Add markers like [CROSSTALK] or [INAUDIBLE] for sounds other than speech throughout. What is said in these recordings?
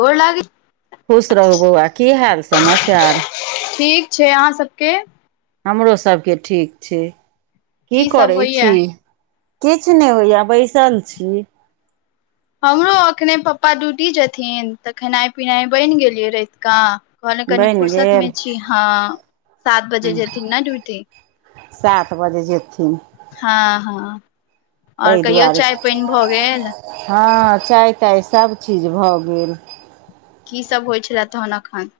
गोर लागइ खुश रहु बौआ की हाल समाचार ठीक छै अहाँ सबके हमरो सबके ठीक छै की सब करै होइया छी किछ नहि होइया बैसल छी हमरो एखने पप्पा ड्यूटी जेथिन तऽ खेनाई-पिनाई बइन गेलियै रैतका कहलियै कनी बनि फुरसत में गेल छी हँ सात बजे जेथिन न ड्यूटी सात बजे जेथिन हाँ-हँ और ताहि कहियौ दुआरे चाय पइन भऽ गेल हँ चाय-ताय सभचीज भऽ गेल की सब होइ छलै तहन अखन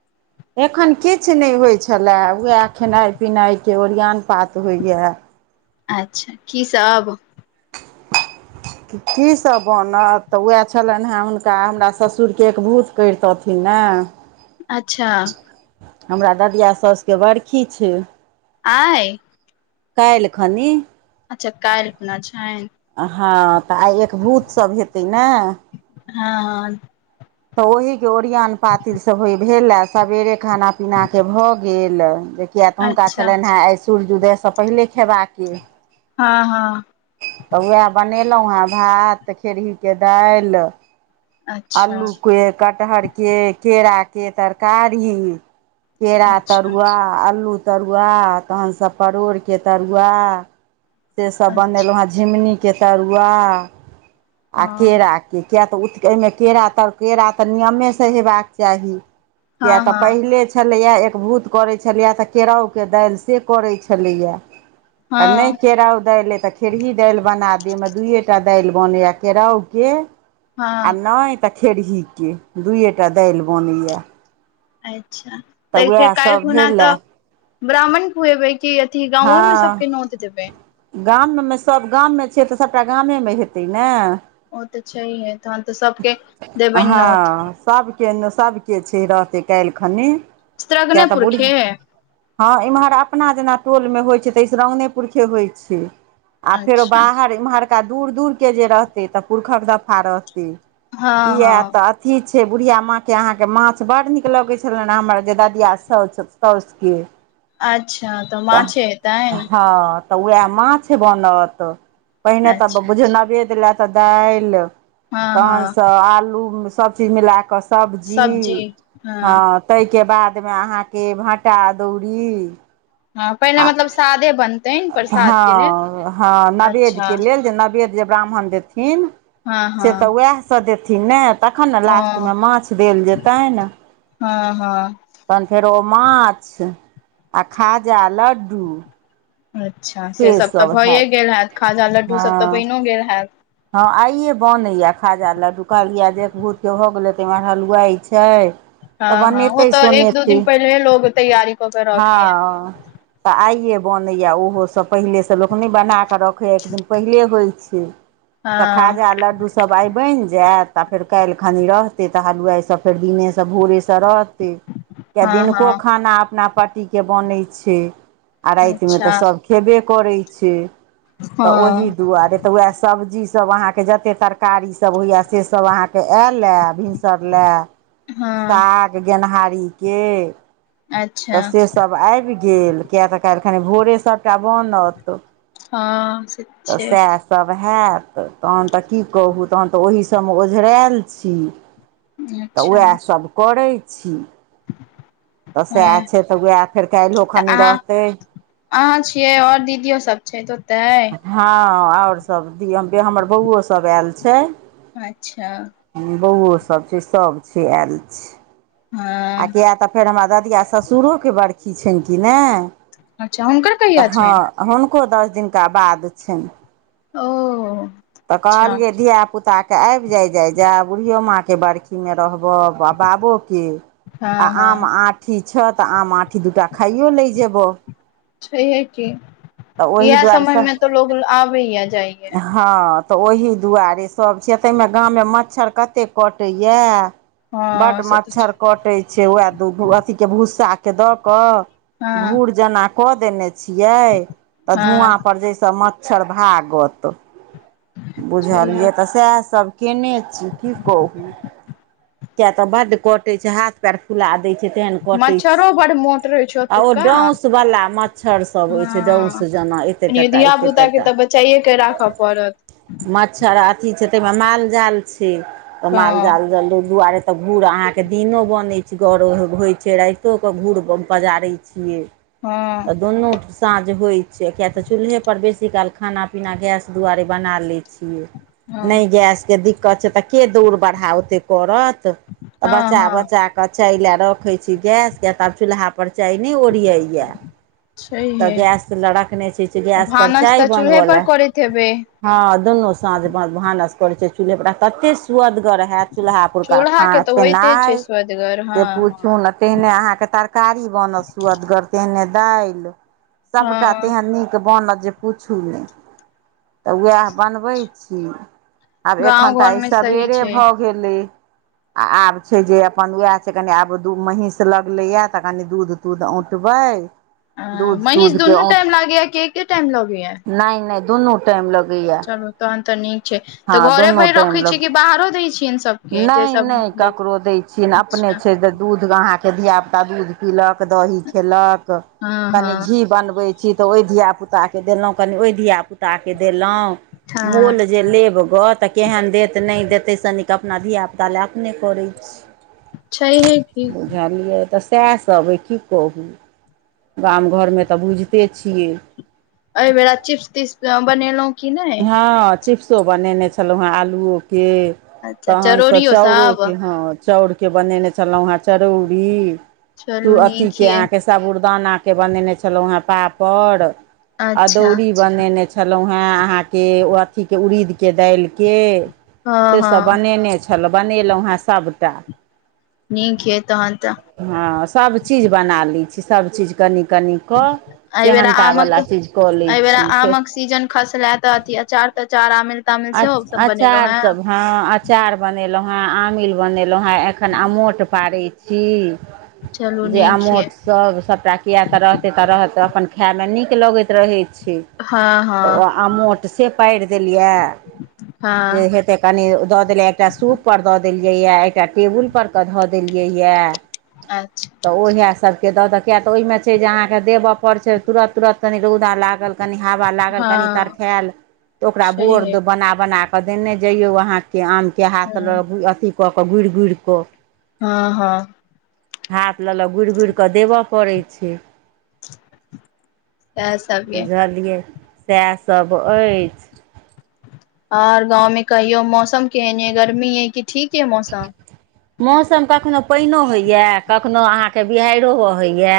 एखन किछ नहि होइ छलै उएह खेनाइ-पिनाइ के ओरिआन पात होइए अच्छा की सब की सब बनत तऽ वएह छलैन हैं हुनका हमरा ससुर के एकभूत करितथिन न [INAUDIBLE] अच्छा हमरा ददिया साउस के बरखी छै आइ कैलखनी अच्छा कैलखुना छनि हँ तऽ आइ एकभूत सभ हेतै ने हाँ-हँ तऽ ओहिके ओरियन पातिल सभ हो भेलए सबेरे खाना पीना के भऽ गेल जे किया तऽ हुनका अच्छा छलैन हैं आइ सूर्ज उदय स पहिले खेबाके हाँ-हँ तऽ उएह बनेलहुँ हैं, भात खेरही के दाइल अच्छा अल्लू के, कटहर के, केरा के तरकारी। केरा अच्छा तरुआ अल्लू तरुआ, तहन सऽ परोड़ के तरुआ, से सब बनेलौ अच्छा हैं। झिमनी के तरुआ, आ हँ केरा कि किया तऽ उत एहिमें केरा त केरा तऽ नियमे सँ हेबाक चाही। किया हँ तऽ हँ पहिले छै छलैया एकभूत करै छलैया, तऽ केराउके दाइल से करै छलैया। नै हँ केराउ दाइल तऽ खेरही दाइल बना दी, एयमें दुइएटा दाइल बनैया केराउके, आ हँ नै तऽ खेरही के, दुइयएटा दाइल बनैया। अच्छा! तऽ फेर कैल उएहसभ खुना भेलए तऽ ब्राह्मण खुएबै की, अथि गांवे में सबके नोत देबै? गाम में सभ गाम में छियै, तऽ सबटा गामे में हेतै ने। ओ तऽ छहियै। हँ सभके न सभके छै, रहतै काइल खनि। किया स्त्रगने तऽ बुढ़ि पुरखे हँ इम्हर अपना जेना टोल में होइ छै, तऽ स्त्रंग्ने-पुरखे होइ छै। आ फेरो अच्छा बाहर एम्हरका दूर दूरके जे रहतै, तऽ पुरखक दफा रहतै। हँ किया हँ तऽ की छै, बुढ़िया माँके अहाँके माछ बड़ नीक लगै छलैन हैं, हमर जे ददिया साउस- साउस के। अच्छा, तऽ माछे हेतैन! हँ। तऽ वैह माछ बनत, पहिने तऽ अच्छा बुझियौ नवेद लै तऽ दाइल हँ हँ तहनसँ आलू सभ चीज मिला कऽ सब्जी हँ तय के बाद में अहाँके भाँटा अदौरी। हँ पहिले मतलब सादे बनतनि प्रसाद के लेल ह-हँ-हॅं नवेद अच्छा के लेल जे नवेद जे ब्राह्मण देथिन, हँ से हँ तऽ वएह सऽ देथिन ने। तखन न लास्ट हँ में माछ देल जेतैन। हँ हँ तहन फेरो माछ, आ खाजा, लड्डू। अच्छा, से सब तऽ भइए गेल हैत, खाजा लड्डू सब तऽ हँ बैनो गेल हैत। हँ आइए बनैया खाजा लड्डू, कहलियै जे एकभूक्त भऽ गेल हेतै, एमहर हलुवाइ छै। तऽ हँ हँ बनेतै ओ तऽ एक दू सुनैते, दिन पहिले लोग तैयारी कऽ के हँ। रखिहे तऽ आइयए बनैए ओहो सभ। पहिले सँ लोक नई बना कऽ रखैए छै। एक दिन पहिले होइत छै। तऽ हँ खाजा लड्डू स सब आइ बनि जायत, आ फेर काल्ह खनि रहते तऽ हलुआइ सब फेर दिने सँ भोरे से तऽ रहते, हँ दिनको हँ खाना अपना पाटी के बनै छै। आ राइत में तऽ अच्छा सभ खेबे करै छे, तऽ ओहि हँ दुआरे तऽ वएह सब्जी तब अहांके जते तरकारी सभ होइए, से सभ अहाँ के आयले भिनसर लए हँ साग गेनहारी के तऽ अच्छा से सभ आइब गेल, किएक तऽ काल्हि खनि भोरे सभटा बनत। हँ। तऽ छै सैह। यब हैत, तहन तऽ की कहू, तहन तऽ ओहि सबमें ओझरायल छी। तऽ अच्छा वैह सभ करै छी। तऽ सए आए हँ छै। तऽ उएह फेर काइल्हो तऽ खनि अहाँ रहतै। अहाँ छियै आओर दीदियो सब छै तो होते। हँ आओर सब छी। हमर बौओ सभ आयल छै। अच्छा बौओ सब छै। सब छै आयल छै। आ हँ किए तऽ फेर हमरा ददिया ससुरो के बरखी छइन कि नै। अच्छा हुनकर कहिया छएँ। आर हुनको दस दिनका बाद छइन। ओ तऽ अच्छा कहलियै धियापुताके आइब जाइ जाइ जाय। बुढ़ियो माँ के बरखी में रहबब। बाबो के। हँ आ आम हँ आट, अठी छतऽ आम आँठी। दू टा खाइयो लै जेबौ। छैहे की। ओहि इएह समय दुआरेसँ में तऽ लोग आबैया जाइय। हँ। तऽ ओहि दुआरे सब छिय। तइमे गाम में मच्छर कतेक कटैया। बड हँ से तऽ मच्छर छै कटै छै। से वए, तो ओ, अथी के भूस्सा के द क, हँ घूर जेना कऽ देने छी। जै तऽ धुआँ हँ पर जहि सँ मच्छर भागत। बुझलियै छैहे तऽ सएह सभ कने छी, की कहू। किया तऽ बड्ड कटे छै। हाथ, हाथ पेर फुला दय छै तेहन कटे मच्छरो छै। बड़ मोट रहै छै आ ओ ओतुका डउस वाला मच्छर। मच्छर सब होय छै। डोस हँ जना एते कनि टाटा धिया एते पुता टा। के तऽ बचाइए के राखऽ पड़त। मच्छर अथी छै तइह मे माल जाल छै। तऽ माल जाल हँ ज दु दुआरे, तऽ घूर अहाँके दिनो बनैत छै गर होइत छै। राइतो कऽ घूर पजारैत छियै। हँ तऽ दुनू साँझ होइत छै। किय तऽ चूल्हे पर बेसी काल खाना पीना। गैस दुआरे, बना लेत छीये। नै हँ गैस के दिक्कत, छै तऽ के दौड़ बढ़ा ओते करत। तऽ हँ बचा हँ बचा के, क चाय लए रखैत छी गैस। के तऽ आब चूल्हा पर चाह नै ओरियैया। तऽ छैहे गैस लड़ रखने छी। गैस पर चाइ बनबो लै होल। खबै हँ दुनू साँझ भ भानस करे छै। चूलहे पर तते, सुअदगर हैत चूल्हा पर का चूल्हा के खान तऽ होइते खेनाइ छै स्वदगर से हँ पूछु नत। तेहने अहाँके तरकारी बनत सुअदगर, तेहने दाइल। सबटा हँ तेहन नीक, के बनत जे पुछू नय तऽ उएह बनबै छी आब एखन गाँव तऽ घर आइ मे सही सबेरे छै भऽ गेलै। आ आब छै जे अपन उएह छै, कनी आब दू महीस लगले या तऽ कनी दूध दूध, औटबैय अ दूध, महीष तूध के दुनू औठ टाइम लागैया कि एके टाइम लगैया नइ - नइ दुनू टाइम लगैया। चलू तहन तऽ नीक छै तऽ घरे भइर रखे छियै कि बाहरो दै छियनि सभ नइ -नइ ककरो दै छियै ने अपने अच्छा छै जे दूध ग अहाँके के धिया, पुता, दूध पीलक दही खेलक हँ कनी हँ घी बनबे तऽ ओइ धिया पूता के देलोऽ कनि ओइ धिया पूता के देलो हँ ऽमोल जे लेब ग तऽ केहन देत नहि देतै सनिक अपना धियापुता लए अपने करै छी। छैहे की बुझलियै तऽ सएह सब अइ की कहू गाम घरमे तऽ बुझिते छियै। एहि बेरा चीप्स-तीप्स हम बनेलहुं। हँ चिप्सो बनेने छलहुँं हेँ आलुओेके। अच्छा तखनसँ चरौड़ियो सब चाउरोके हँ, चाउरकेँ बनेने छलहुँ हेँ चरौरी। तू चलू अथी नीक के यै अहाँके। सबुरदाना के बनेने छलौं हें पापड़, अच्छा अदौड़ी। बनेने छलहुँ हेँ, अहाँके अथीके उड़ीदके दालिके। हँ हँ सेसभ बनेने छलहुँ छलौं, बनेलहुँ हेँ सभटा। निक हे तहन तऽ। हँ सभ-चीज बना लै छी, सभ-चीज कनि-कनि। कऽ एहि बेेरा सेहनता आमक वला चीज कऽ लै एहि बेेरा छी फेर। आमक सीजन खसले तऽ अथी अचार-तचार, आमिल-तामिल सेहो अच सभ बनेलौं अचार हें। सब हँ अँचार बनेलहुँ हँ, आमिल बनेलहुँ हँ, एखन अमोट पाऽरै। छी, चलू जे नीक यै आमोट सब सभटा। किए तऽ रहतै तऽ रहत, अखन खाइ में नीक लगैत रहै छै। हँ हँ तऽ ओ अमोट से पारि देलियै जे हँ हेतै। कनि दऽ देलै, एकटा सूप पर दऽ देलियै यए एकटा टेबुल पर क धऽ देलियै यए। अच्छा। तऽ उएह सबके दऽ द किया तऽ ओहि में छै जे अहाँके देबय पड़ छै तुरत-तुरत कनि रौदा लाग। तहन कनि हवा लागल, कनि हँ तरखेल तऽ ओकरा बोर। छैहे बना-बना कऽ देने जइयौ अहाँके, आमके हाथसँ हँ लऽ अथी कऽ कऽ गुरि-गुरि कऽ। हँ हँ। हाथ लऽ, लऽ गुइर-गुइर कऽ देबय पड़ै छै। सएह सब यै बुझलियै, सएह सब अइछ। ओर गाँंव में कहियओ मौसम केहन यै गर्मी अय की। ठीक यऽ मौसम।। मौसम कखनो पइनो होइए, कखनो अहाँके बिहैरो बहैइए।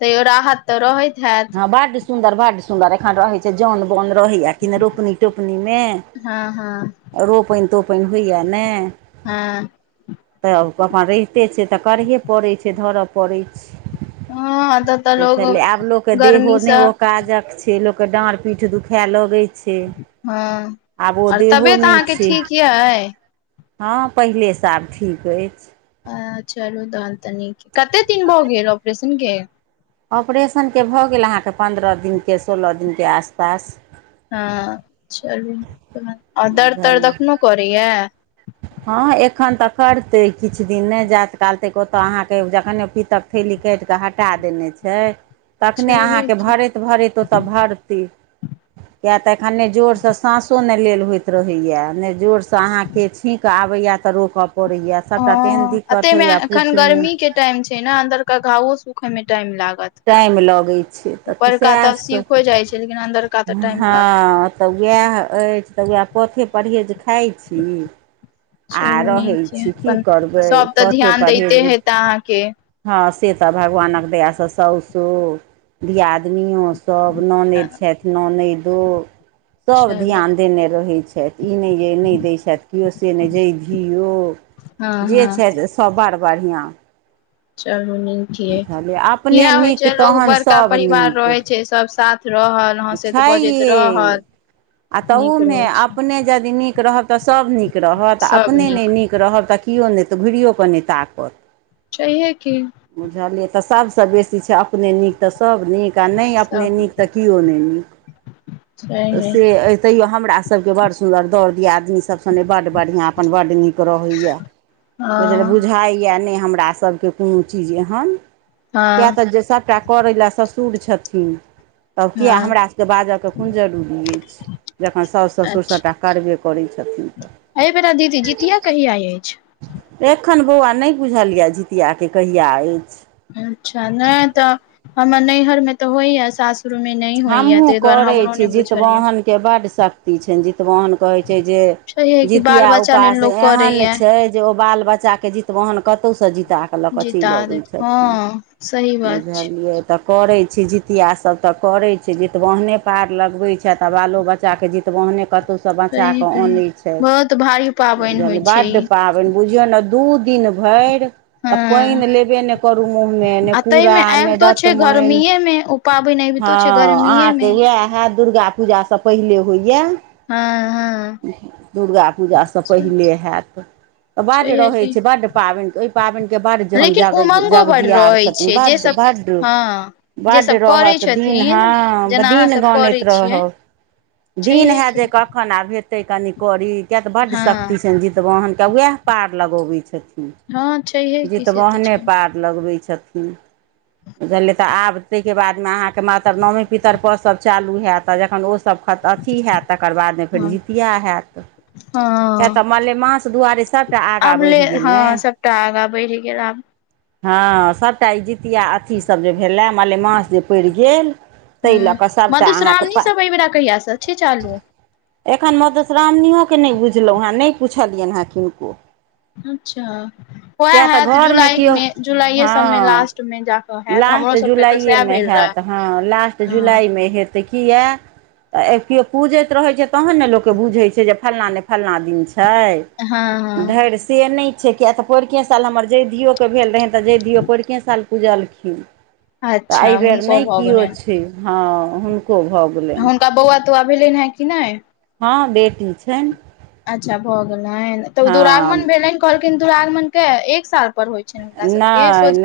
तऽयो राहत तऽ रहैत हैत। हँ बड्ड सुन्दर, बड्ड सुन्दर एखन रहै। से जाऽन-बाऽन रहैय कि ने रोपनी- तोपनी में। हँ हँ रोपैन-तोपैन होइए ने। हँ। तऽ अपन रहिते छै तऽ करहे पड़ै छै धरऽ। पड़ै छैय, हँ एतऽ तऽ लोग बुझलिए आब लोक। के देहो ने गर्मीसँ ओ काजक छै, लोक के डॉर-पीठ दुखाए लगै। छै, हँ आब ओ आओर देहो तबियत नइ अहाँके छै। ठीक यइ हँ पहिलेसँ आब ठीक अइछ। अ चलू तहन त नीक, कत्ते दिन भऽ गेल ऑपरेशन के। ऑपरेशनके भऽ गेल अहाँके पन्द्रह दिनके, सोलह दिनके आसपास। हँ चलू आ दर्द-तर्द बुझलियै अखनो करैय। हँ एखन तऽ करतै किछ दिन ने, जाऽत काल तक ओतऽ अहाँके जखने पीतक। थैली काटि कऽ हटा देने छै। तखने छैहे अहाँकेँ की भरैत-भरैत ओतय भड़तै। किएक तऽ एखन नइ जोरसँ साँसो नइ लेल होइत रहैए, नइ जोरसँ अहाँके। के छीक आबैय तऽ रोकऽ पड़ैय। हँ, अते में एखन गर्मी के टाइम छै ने अन्दर के घावों सुखे में टाइम लागत। टाइम लगै छै, तऽ ऊपरका सैह ठीक सब, हो जाइ छै लेकिन अन्दरका तऽ टाइम लागत हँ। तऽ वैऽह अछि तऽ वैऽह पथे परहेज खाइ छी। आ चलू रहै नीक य छी, की अपन करबै सब पथे ध्यान परहेज दैते बिन तऽ हेता अहाँके हँ से तऽ भगवानक दया स साउसो दियादनियों सब ननैद छथि ननैदो सब चलू ध्यान देने रहै छथि। ई नैय जे नैय दै छथि कियो से नैय जईधिओ। हँ-हँ। छै सब बड बढ़िआँ। चलू नीक यई, बुझलियै अपने यैह होइ नीक छै लोग तहन बड़का सभ परिवार रहै छै। सब साथ रहल। हँसैत बजैत छैहे, रहल आ नीक तहूमे रहै छै अपने जदि नीक रहब तऽ सब नीक रहत, आ अपने नैय नीक रहब तऽ कियो नैय, तऽ घुरियो कऽ नैय ताकत। छैहे की। बुझलियै? तऽ सभसँ बेसी छै, अपने नीक तऽ सब नीक। त नैय अपने नीक, तऽ कियो नैय नीक। तऽ छैहे से अइ तैयो हमरा सबके बड़ सुन्दर, दौड़ दियादनी सब सने बड बढ़िआँ। अपन बड नीक रहै यैऽ, हँ बुजलिय-बुझाइ यैऽ नैय हमरा सबके कुन छी जेहन, कियैऽ हँ तऽ जे सबटा करै लैऽ ससुर छथिन। तब कियैऽ हँ हमरा सबकेँ बाजऽके कुन जरूरी अछि? जखन साउस ससुर सबटा करबे करै छथिन तऽ। अई बेरा दीदी जितिया कहिया अछि? एखन बौआ नहि बुझल यैऽ जितिया के कहिआ अछि। अच्छा, नैय तऽ हमर नैहर मे तऽ होइयाऽ सासू र में नैय होयाऽ, तई दुआरे हमरो नहि बुझल यऽ। के बड शक्ति छैन, जितवाहन कहै छै जे छैहे कि बाल जीतिया बच्चा लेल उपास लोक एहन करैया छै, जे ओ बाल बच्चा के जीतबाहन कतौ स जीता कऽ लकऽ जीता चैल अबै देत छथिन, हँ सही बात छै बुझलियै? तऽ करैत छै, जीतिया सब तऽ करै छै, जितबहने पार लगबै छ कियैऽ तऽ बालो बच्चाके जितबहने कतौ सँ बचा सही की कऽ अनै छथि। बहुत भारी पाबनि बुझल होइ छै बड ई पाबैन, बुझियौ न दू दिन भैर, आ हँ पईन लेबे नैय करू मुँह में, ने आ ताहि कूड़ा, मे ने आबितो छै दतमैन गर्मीए मे ओ पाबनि अबितो छै हँ, गर्मीए मे अहाँके यैह हैत, दुर्गा पूजासँ पहिले होइयाऽ। हँ-हँ। नैह, दुर्गा पूजासँ पहिले हैत। बड छैहे रहै की छै, बड्ड पाबैन के पाबैन के बड्ड लेकिन उमंगो बड ज-हम-जग-जगजियार रहै छथिन, छै जे सब भड्ड-भड्ड हँ जे बड्ड सब करै रहत दि इन छथिन हँ, जेना अहाँ दिन सब गानैत करै छियै रहब, दिन छैहे हैत की जे क खन आब हेतै कनि करी, कियैऽ तऽ बड्ड हँ शक्ति छैन जितबाहन के, वैह पार लगऽबै छथिन। हँ छैहे हु, की से तऽ जितबहने छै पार लगबै छथिन, बुझलियै त आब तैइ के बाद में अहाँ क त मातर नॉमी पितरपस सब चालू हैत, आ जखन ओ स सब खत-अथी हैत, तकर बाद में फेर हँ जितिया हैत। कियैऽ तऽ हँ मलेमास दुआरे सबटा आगा बढ़ि गेल ने। अगा बेढब गेल आब हाँ सँभटा ई जितिया अथीसँभ जे भेले मलेमास जे पड़ि गेल ह ते लऽके सँभटा अहाँके मधुश्रावणी प सब एहि बेेरा कहिया स छै चालू एखन मधुश्रामणीयो के नहि बुझलहुँ हेँ नइ पुछलियनि हेँ किनको अच्छा उएह किएक तऽ हैत जुला घरमे केओ मे जुलाइए सँभमे हँ लास्टमे जा लास्ट जुलाइएमे हैत हाँ लास्ट हँ जुलाइ मे हेत तऽ किये यए तऽ केओ पूजैत रहैत छैय तहन ने लोकके बुझैत छैय जे फलना नै फलना दिन छैय, हँ हँ धइर से नइ छैय किएक तऽ पररुके साल हमर जयधियओ के भेल रहनि तऽ जयधिओ पररुकेे साल पुजलखिन तऽ अच्छा एहिबेर हुनको नहि भऽ किओ गेलनि छै, हाँ हुनको भऽ गेल? हुनका बौआ, तौआ भेलनि हेँ कि नइ, हाँ बेटी छइन। अच्छा भऽ गेलइन तऽ ओ हँ दुरागमन भेलइन कहलखिन दुरागमन के एक साल पर होइ छैय हुनका सबके नहि सोझे-